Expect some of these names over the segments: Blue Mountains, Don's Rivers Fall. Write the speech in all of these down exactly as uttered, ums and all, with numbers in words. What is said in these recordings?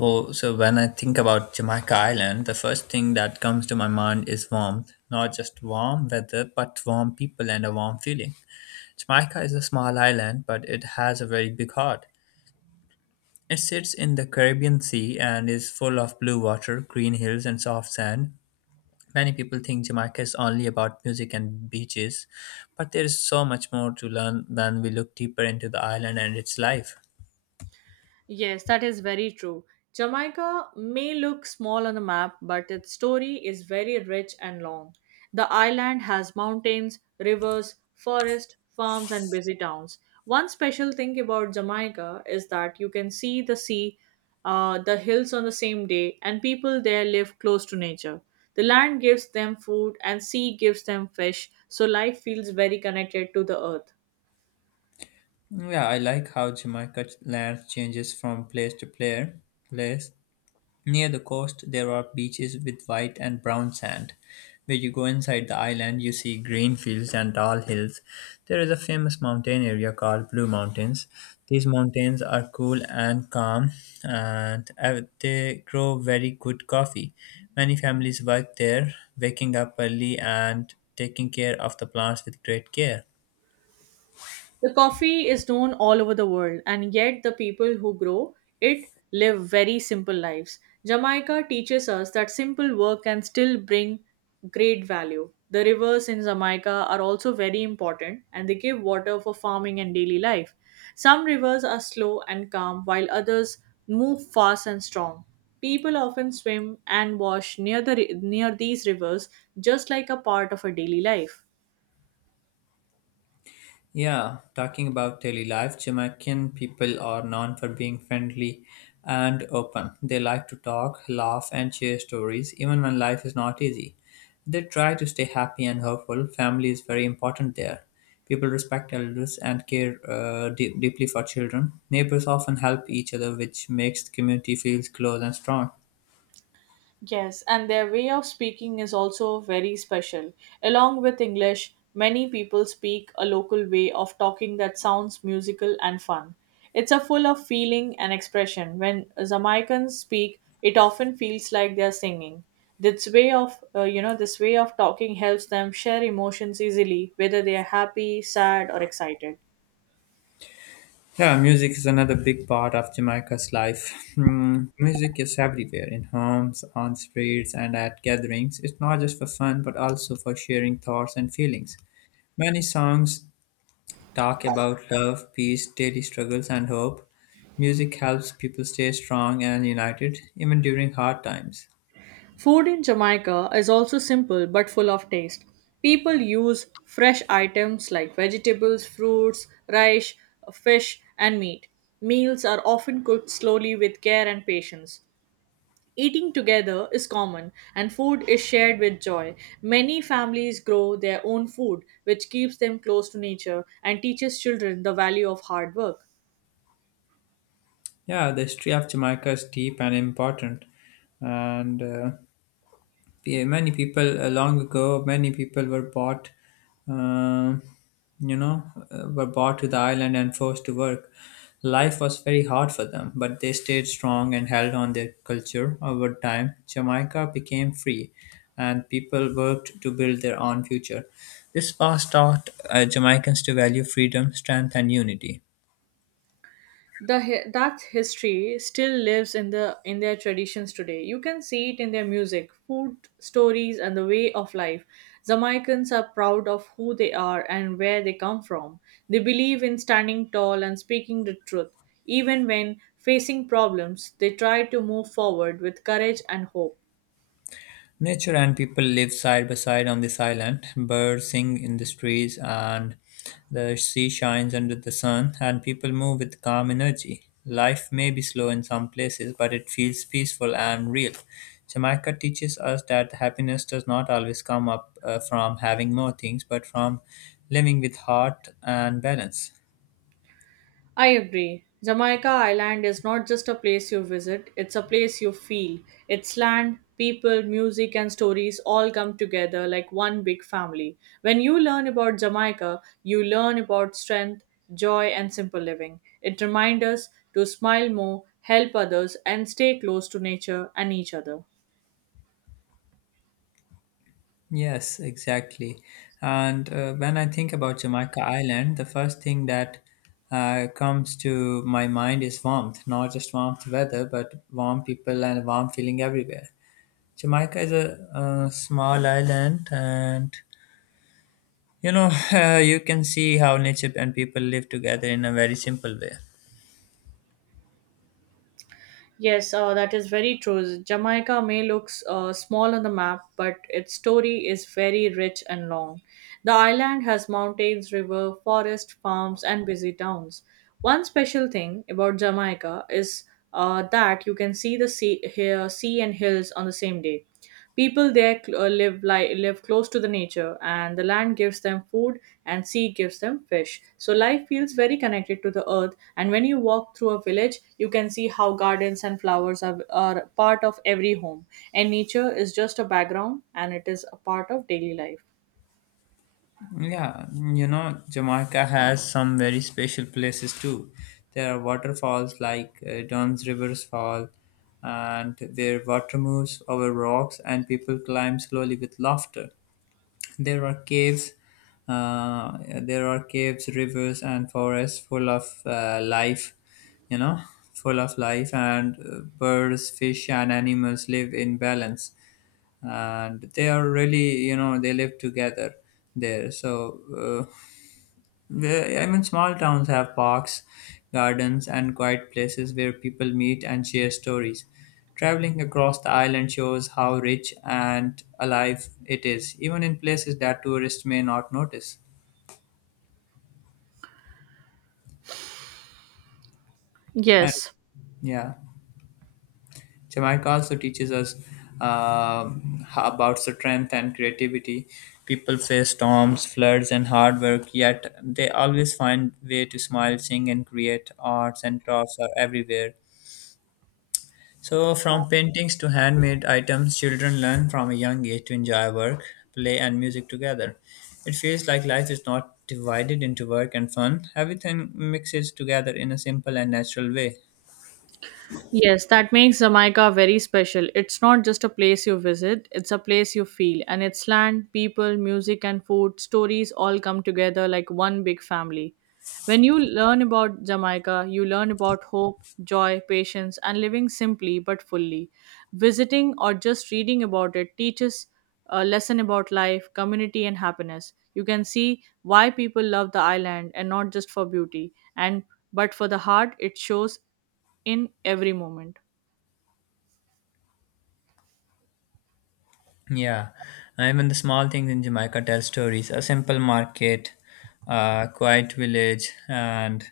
Wo so when I think about Jamaica Island, the first thing that comes to my mind is warmth. Not just warm weather, but warm people and a warm feeling. Jamaica is a small island, but it has a very big heart. It sits in the Caribbean Sea and is full of blue water, green hills, and soft sand. Many people think Jamaica is only about music and beaches, but there is so much more to learn when we look deeper into the island and its life. Yes, that is very true. Jamaica may look small on the map, but its story is very rich and long. The island has mountains, rivers, forests, farms, and busy towns. One special thing about Jamaica is that you can see the sea, uh, the hills on the same day, and people there live close to nature. The land gives them food, and sea gives them fish, so life feels very connected to the earth. Yeah, I like how Jamaica's land changes from place to player, place. Near the coast, there are beaches with white and brown sand. Where you go inside the island, you see green fields and tall hills. There is a famous mountain area called Blue Mountains. These mountains are cool and calm, and uh, they grow very good coffee. Many families work there, waking up early and taking care of the plants with great care. The coffee is known all over the world, and yet the people who grow it live very simple lives. Jamaica teaches us that simple work can still bring great value. The rivers in Jamaica are also very important and they give water for farming and daily life. Some rivers are slow and calm, while others move fast and strong. People often swim and wash near, the, near these rivers just like a part of a daily life. Yeah, talking about daily life, Jamaican people are known for being friendly and open. They like to talk, laugh, and share stories, even when life is not easy. They try to stay happy and hopeful. Family is very important there. People respect elders and care uh, deep deeply for children. Neighbors often help each other, which makes the community feel close and strong. Yes, and their way of speaking is also very special. Along with English, many people speak a local way of talking that sounds musical and fun. It's a full of feeling and expression. When Jamaicans speak, it often feels like they're singing. This way of, uh, you know, this way of talking helps them share emotions easily, whether they are happy, sad, or excited. Yeah, music is another big part of Jamaica's life. Hmm, music is everywhere in homes, on streets, and at gatherings. It's not just for fun, but also for sharing thoughts and feelings. Many songs talk about love, peace, daily struggles, and hope. Music helps people stay strong and united, even during hard times. Food in Jamaica is also simple but full of taste. People use fresh items like vegetables, fruits, rice, fish, and meat. Meals are often cooked slowly with care and patience. Eating together is common and food is shared with joy. Many families grow their own food, which keeps them close to nature and teaches children the value of hard work. Yeah, the history of Jamaica is deep and important and uh, yeah, many people uh, long ago many people were bought um you know, uh, were brought to the island and forced to work. Life was very hard for them, but they stayed strong and held on their culture. Over time, Jamaica became free, and people worked to build their own future. This past taught uh, Jamaicans to value freedom, strength, and unity. the hi- that history still lives in the in their traditions today. You can see it in their music, food, stories, and the way of life. Jamaicans are proud of who they are and where they come from. They believe in standing tall and speaking the truth. Even when facing problems, they try to move forward with courage and hope. Nature and people live side by side on this island. Birds sing in the trees, and the sea shines under the sun, and people move with calm energy. Life may be slow in some places, but it feels peaceful and real. Jamaica teaches us that happiness does not always come up uh, from having more things, but from living with heart and balance. I agree. Jamaica Island is not just a place you visit, it's a place you feel. Its land, people, music, and stories all come together like one big family. When you learn about Jamaica, you learn about strength, joy, and simple living. It reminds us to smile more, help others, and stay close to nature and each other. Yes, exactly. And uh, When I think about Jamaica Island, the first thing that uh, comes to my mind is warmth, not just warmth weather, but warm people and warm feeling everywhere. Jamaica is a, uh small island, and you know, uh, you can see how nature and people live together in a very simple way. Yes, uh, that is very true. Jamaica may look uh, small on the map, but its story is very rich and long. The island has mountains, river, forest, farms, and busy towns. One special thing about Jamaica is uh, that you can see the sea, here, sea and hills on the same day. People there cl- uh, live li- live close to the nature, and the land gives them food, and sea gives them fish. So life feels very connected to the earth. And when you walk through a village, you can see how gardens and flowers are, are part of every home, and nature is just a background, and it is a part of daily life. Yeah, you know, Jamaica has some very special places too. There are waterfalls like uh, Don's Rivers Fall, and where water moves over rocks and people climb slowly with laughter. There are caves, uh, there are caves, rivers, and forests full of uh, life, you know, full of life, and uh, birds, fish, and animals live in balance. And they are really, you know, they live together there. So uh, the- Even small towns have parks, gardens, and quiet places where people meet and share stories. Traveling across the island shows how rich and alive it is, even in places that tourists may not notice. And Yes. yeah, Jamaica also teaches us um, h- about strength and creativity. People face storms, floods, and hard work, yet they always find way to smile, sing, and create. Arts and crafts are everywhere. So, from paintings to handmade items, children learn from a young age to enjoy work, play, and music together. It feels like life is not divided into work and fun, everything mixes together in a simple and natural way. Yes, that makes Jamaica very special. It's not just a place you visit, it's a place you feel. And its land, people, music, and food, stories all come together like one big family. When you learn about Jamaica, you learn about hope, joy, patience, and living simply but fully. Visiting or just reading about it teaches a lesson about life, community, and happiness. You can see why people love the island and not just for beauty, and but for the heart it shows in every moment. Yeah, and even the small things in Jamaica tell stories. A simple market, a quiet village, and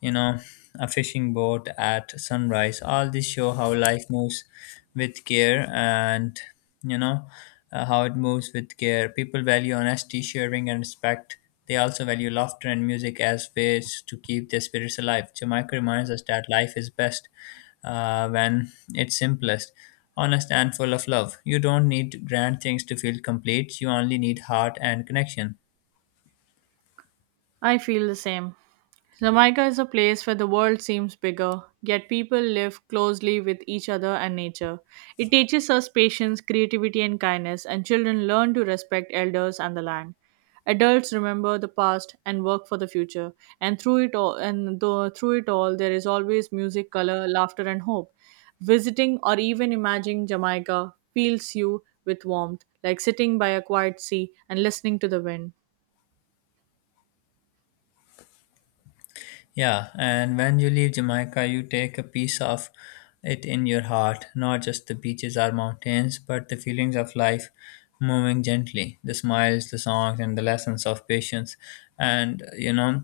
you know, a fishing boat at sunrise. All this show how life moves with care and, you know, uh, how it moves with care. People value honesty, sharing, and respect. They also value laughter and music as ways to keep their spirits alive. Jamaica reminds us that life is best uh, when it's simplest, honest, and full of love. You don't need grand things to feel complete, you only need heart and connection. I feel the same. Jamaica is a place where the world seems bigger, yet people live closely with each other and nature. It teaches us patience, creativity, and kindness, and children learn to respect elders and the land. Adults remember the past and work for the future, and through it all, and though, through it all, there is always music, color, laughter, and hope. Visiting or even imagining Jamaica fills you with warmth, like sitting by a quiet sea and listening to the wind. Yeah, and when you leave Jamaica, you take a piece of it in your heart, not just the beaches or mountains, but the feelings of life moving gently, the smiles, the songs, and the lessons of patience. And you know,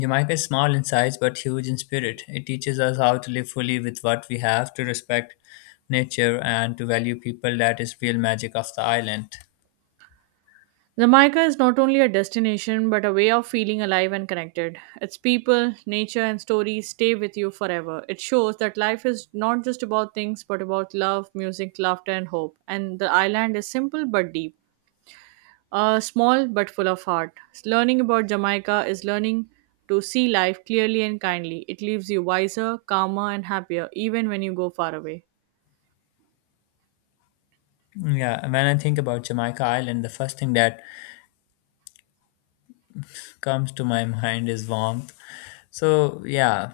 Jamaica is small in size but huge in spirit. It teaches us how to live fully with what we have, to respect nature, and to value people. That is real magic of the island. Jamaica is not only a destination but a way of feeling alive and connected. Its people, nature, and stories stay with you forever. It shows that life is not just about things but about love, music, laughter, and hope. And the island is simple but deep, uh, small but full of heart. Learning about Jamaica is learning to see life clearly and kindly. It leaves you wiser, calmer, and happier even when you go far away. Yeah, when I think about Jamaica Island, the first thing that comes to my mind is warmth. So yeah,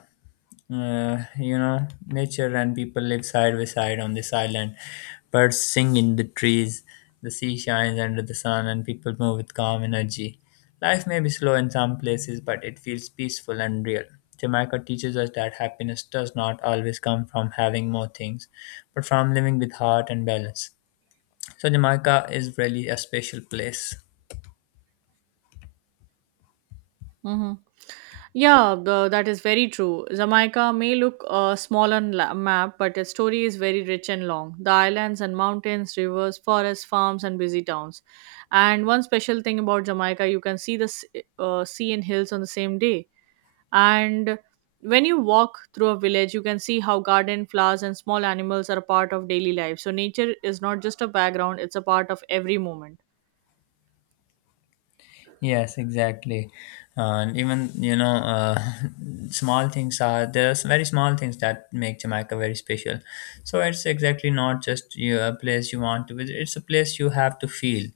uh, you know, nature and people live side by side on this island. Birds sing in the trees, the sea shines under the sun, and people move with calm energy. Life may be slow in some places, but it feels peaceful and real. Jamaica teaches us that happiness does not always come from having more things, but from living with heart and balance. So, Jamaica is really a special place. Mm-hmm. Yeah, the, that is very true. Jamaica may look uh, small on la- map, but its story is very rich and long. The islands and mountains, rivers, forests, farms, and busy towns. And one special thing about Jamaica, you can see the s- uh, sea and hills on the same day. And when you walk through a village, you can see how garden, flowers, and small animals are a part of daily life. So nature is not just a background; it's a part of every moment. Yes, exactly. And even, you know, uh, small things are there's very small things that make Jamaica very special. So it's exactly not just you, a place you want to visit, it's a place you have to feel.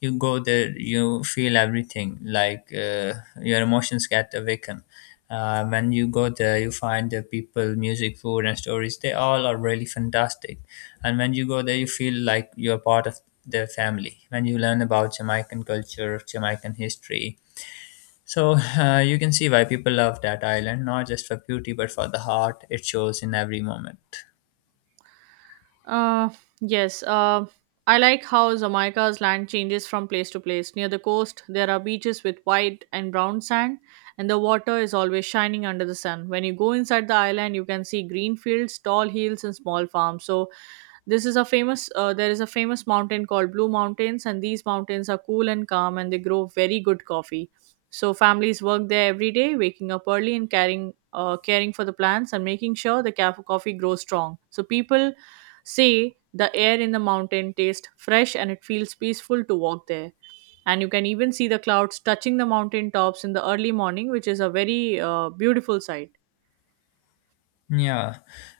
You go there, you feel everything, like uh, your emotions get awakened. Uh, when you go there, you find the people, music, food, and stories. They all are really fantastic. And when you go there, you feel like you're part of their family. When you learn about Jamaican culture, Jamaican history, so uh, you can see why people love that island, not just for beauty, but for the heart it shows in every moment. Uh, yes. Uh, I like how Jamaica's land changes from place to place. Near the coast, there are beaches with white and brown sand, and the water is always shining under the sun. When you go inside the island, you can see green fields, tall hills, and small farms. So, this is a famous. Uh, there is a famous mountain called Blue Mountains, and these mountains are cool and calm, and they grow very good coffee. So, families work there every day, waking up early and caring, uh, caring for the plants and making sure the ca- coffee grows strong. So, people see, the air in the mountain tastes fresh and it feels peaceful to walk there. And you can even see the clouds touching the mountain tops in the early morning, which is a very uh, beautiful sight. Yeah,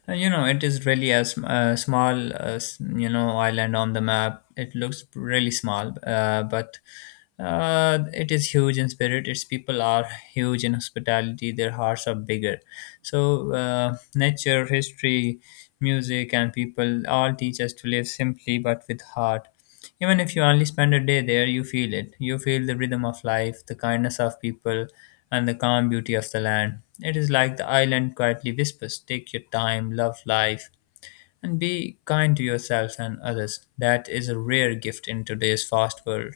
Uh, you know, it is really a, sm- a small, uh, s- you know, island on the map. It looks really small, uh, but uh, it is huge in spirit. Its people are huge in hospitality. Their hearts are bigger. So, uh, nature, history, music, and people all teach us to live simply but with heart. Even if you only spend a day there, you feel it. You feel the rhythm of life, the kindness of people, and the calm beauty of the land. It is like the island quietly whispers, take your time, love life, and be kind to yourself and others. That is a rare gift in today's fast world.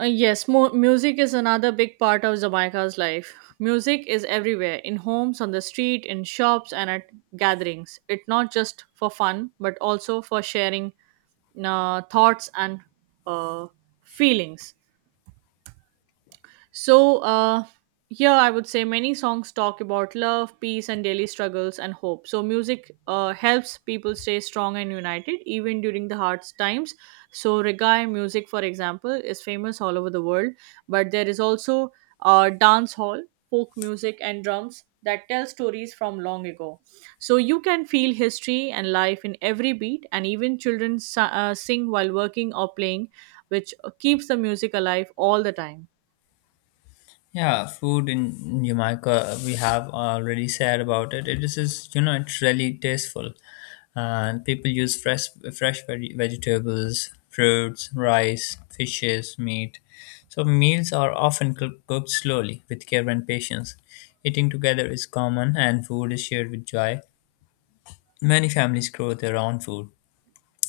Uh, yes, mu- music is another big part of Jamaica's life. Music is everywhere in homes, on the street, in shops, and at gatherings. It's not just for fun, but also for sharing uh, thoughts and uh, feelings. So, uh, yeah, I would say many songs talk about love, peace, and daily struggles and hope. So, music uh, helps people stay strong and united even during the hard times. So, reggae music, for example, is famous all over the world, but there is also uh, dance hall, folk music, and drums that tell stories from long ago. So, you can feel history and life in every beat, and even children si- uh, sing while working or playing, which keeps the music alive all the time. Yeah, food in Jamaica, we have already said about it. It is, just, you know, it's really tasteful. And people use fresh, fresh veg- vegetables, fruits, rice, fishes, meat. So meals are often cook- cooked slowly with care and patience. Eating together is common and food is shared with joy. Many families grow their own food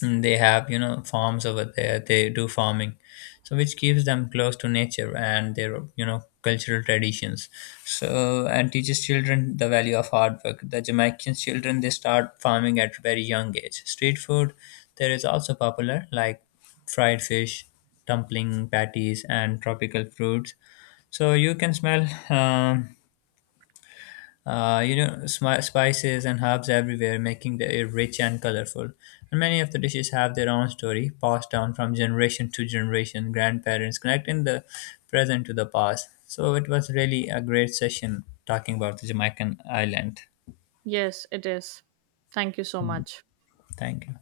and they have you know farms over there they do farming so which keeps them close to nature and their you know cultural traditions so and teaches children the value of hard work. The Jamaican children, they start farming at very young age. Street food there is also popular, like fried fish, dumpling patties, and tropical fruits. So you can smell um, uh, you know, smi- spices and herbs everywhere, making the air rich and colorful. And many of the dishes have their own story, passed down from generation to generation, grandparents connecting the present to the past. So it was really a great session talking about the Jamaican island. Yes, it is. Thank you so much. Thank you.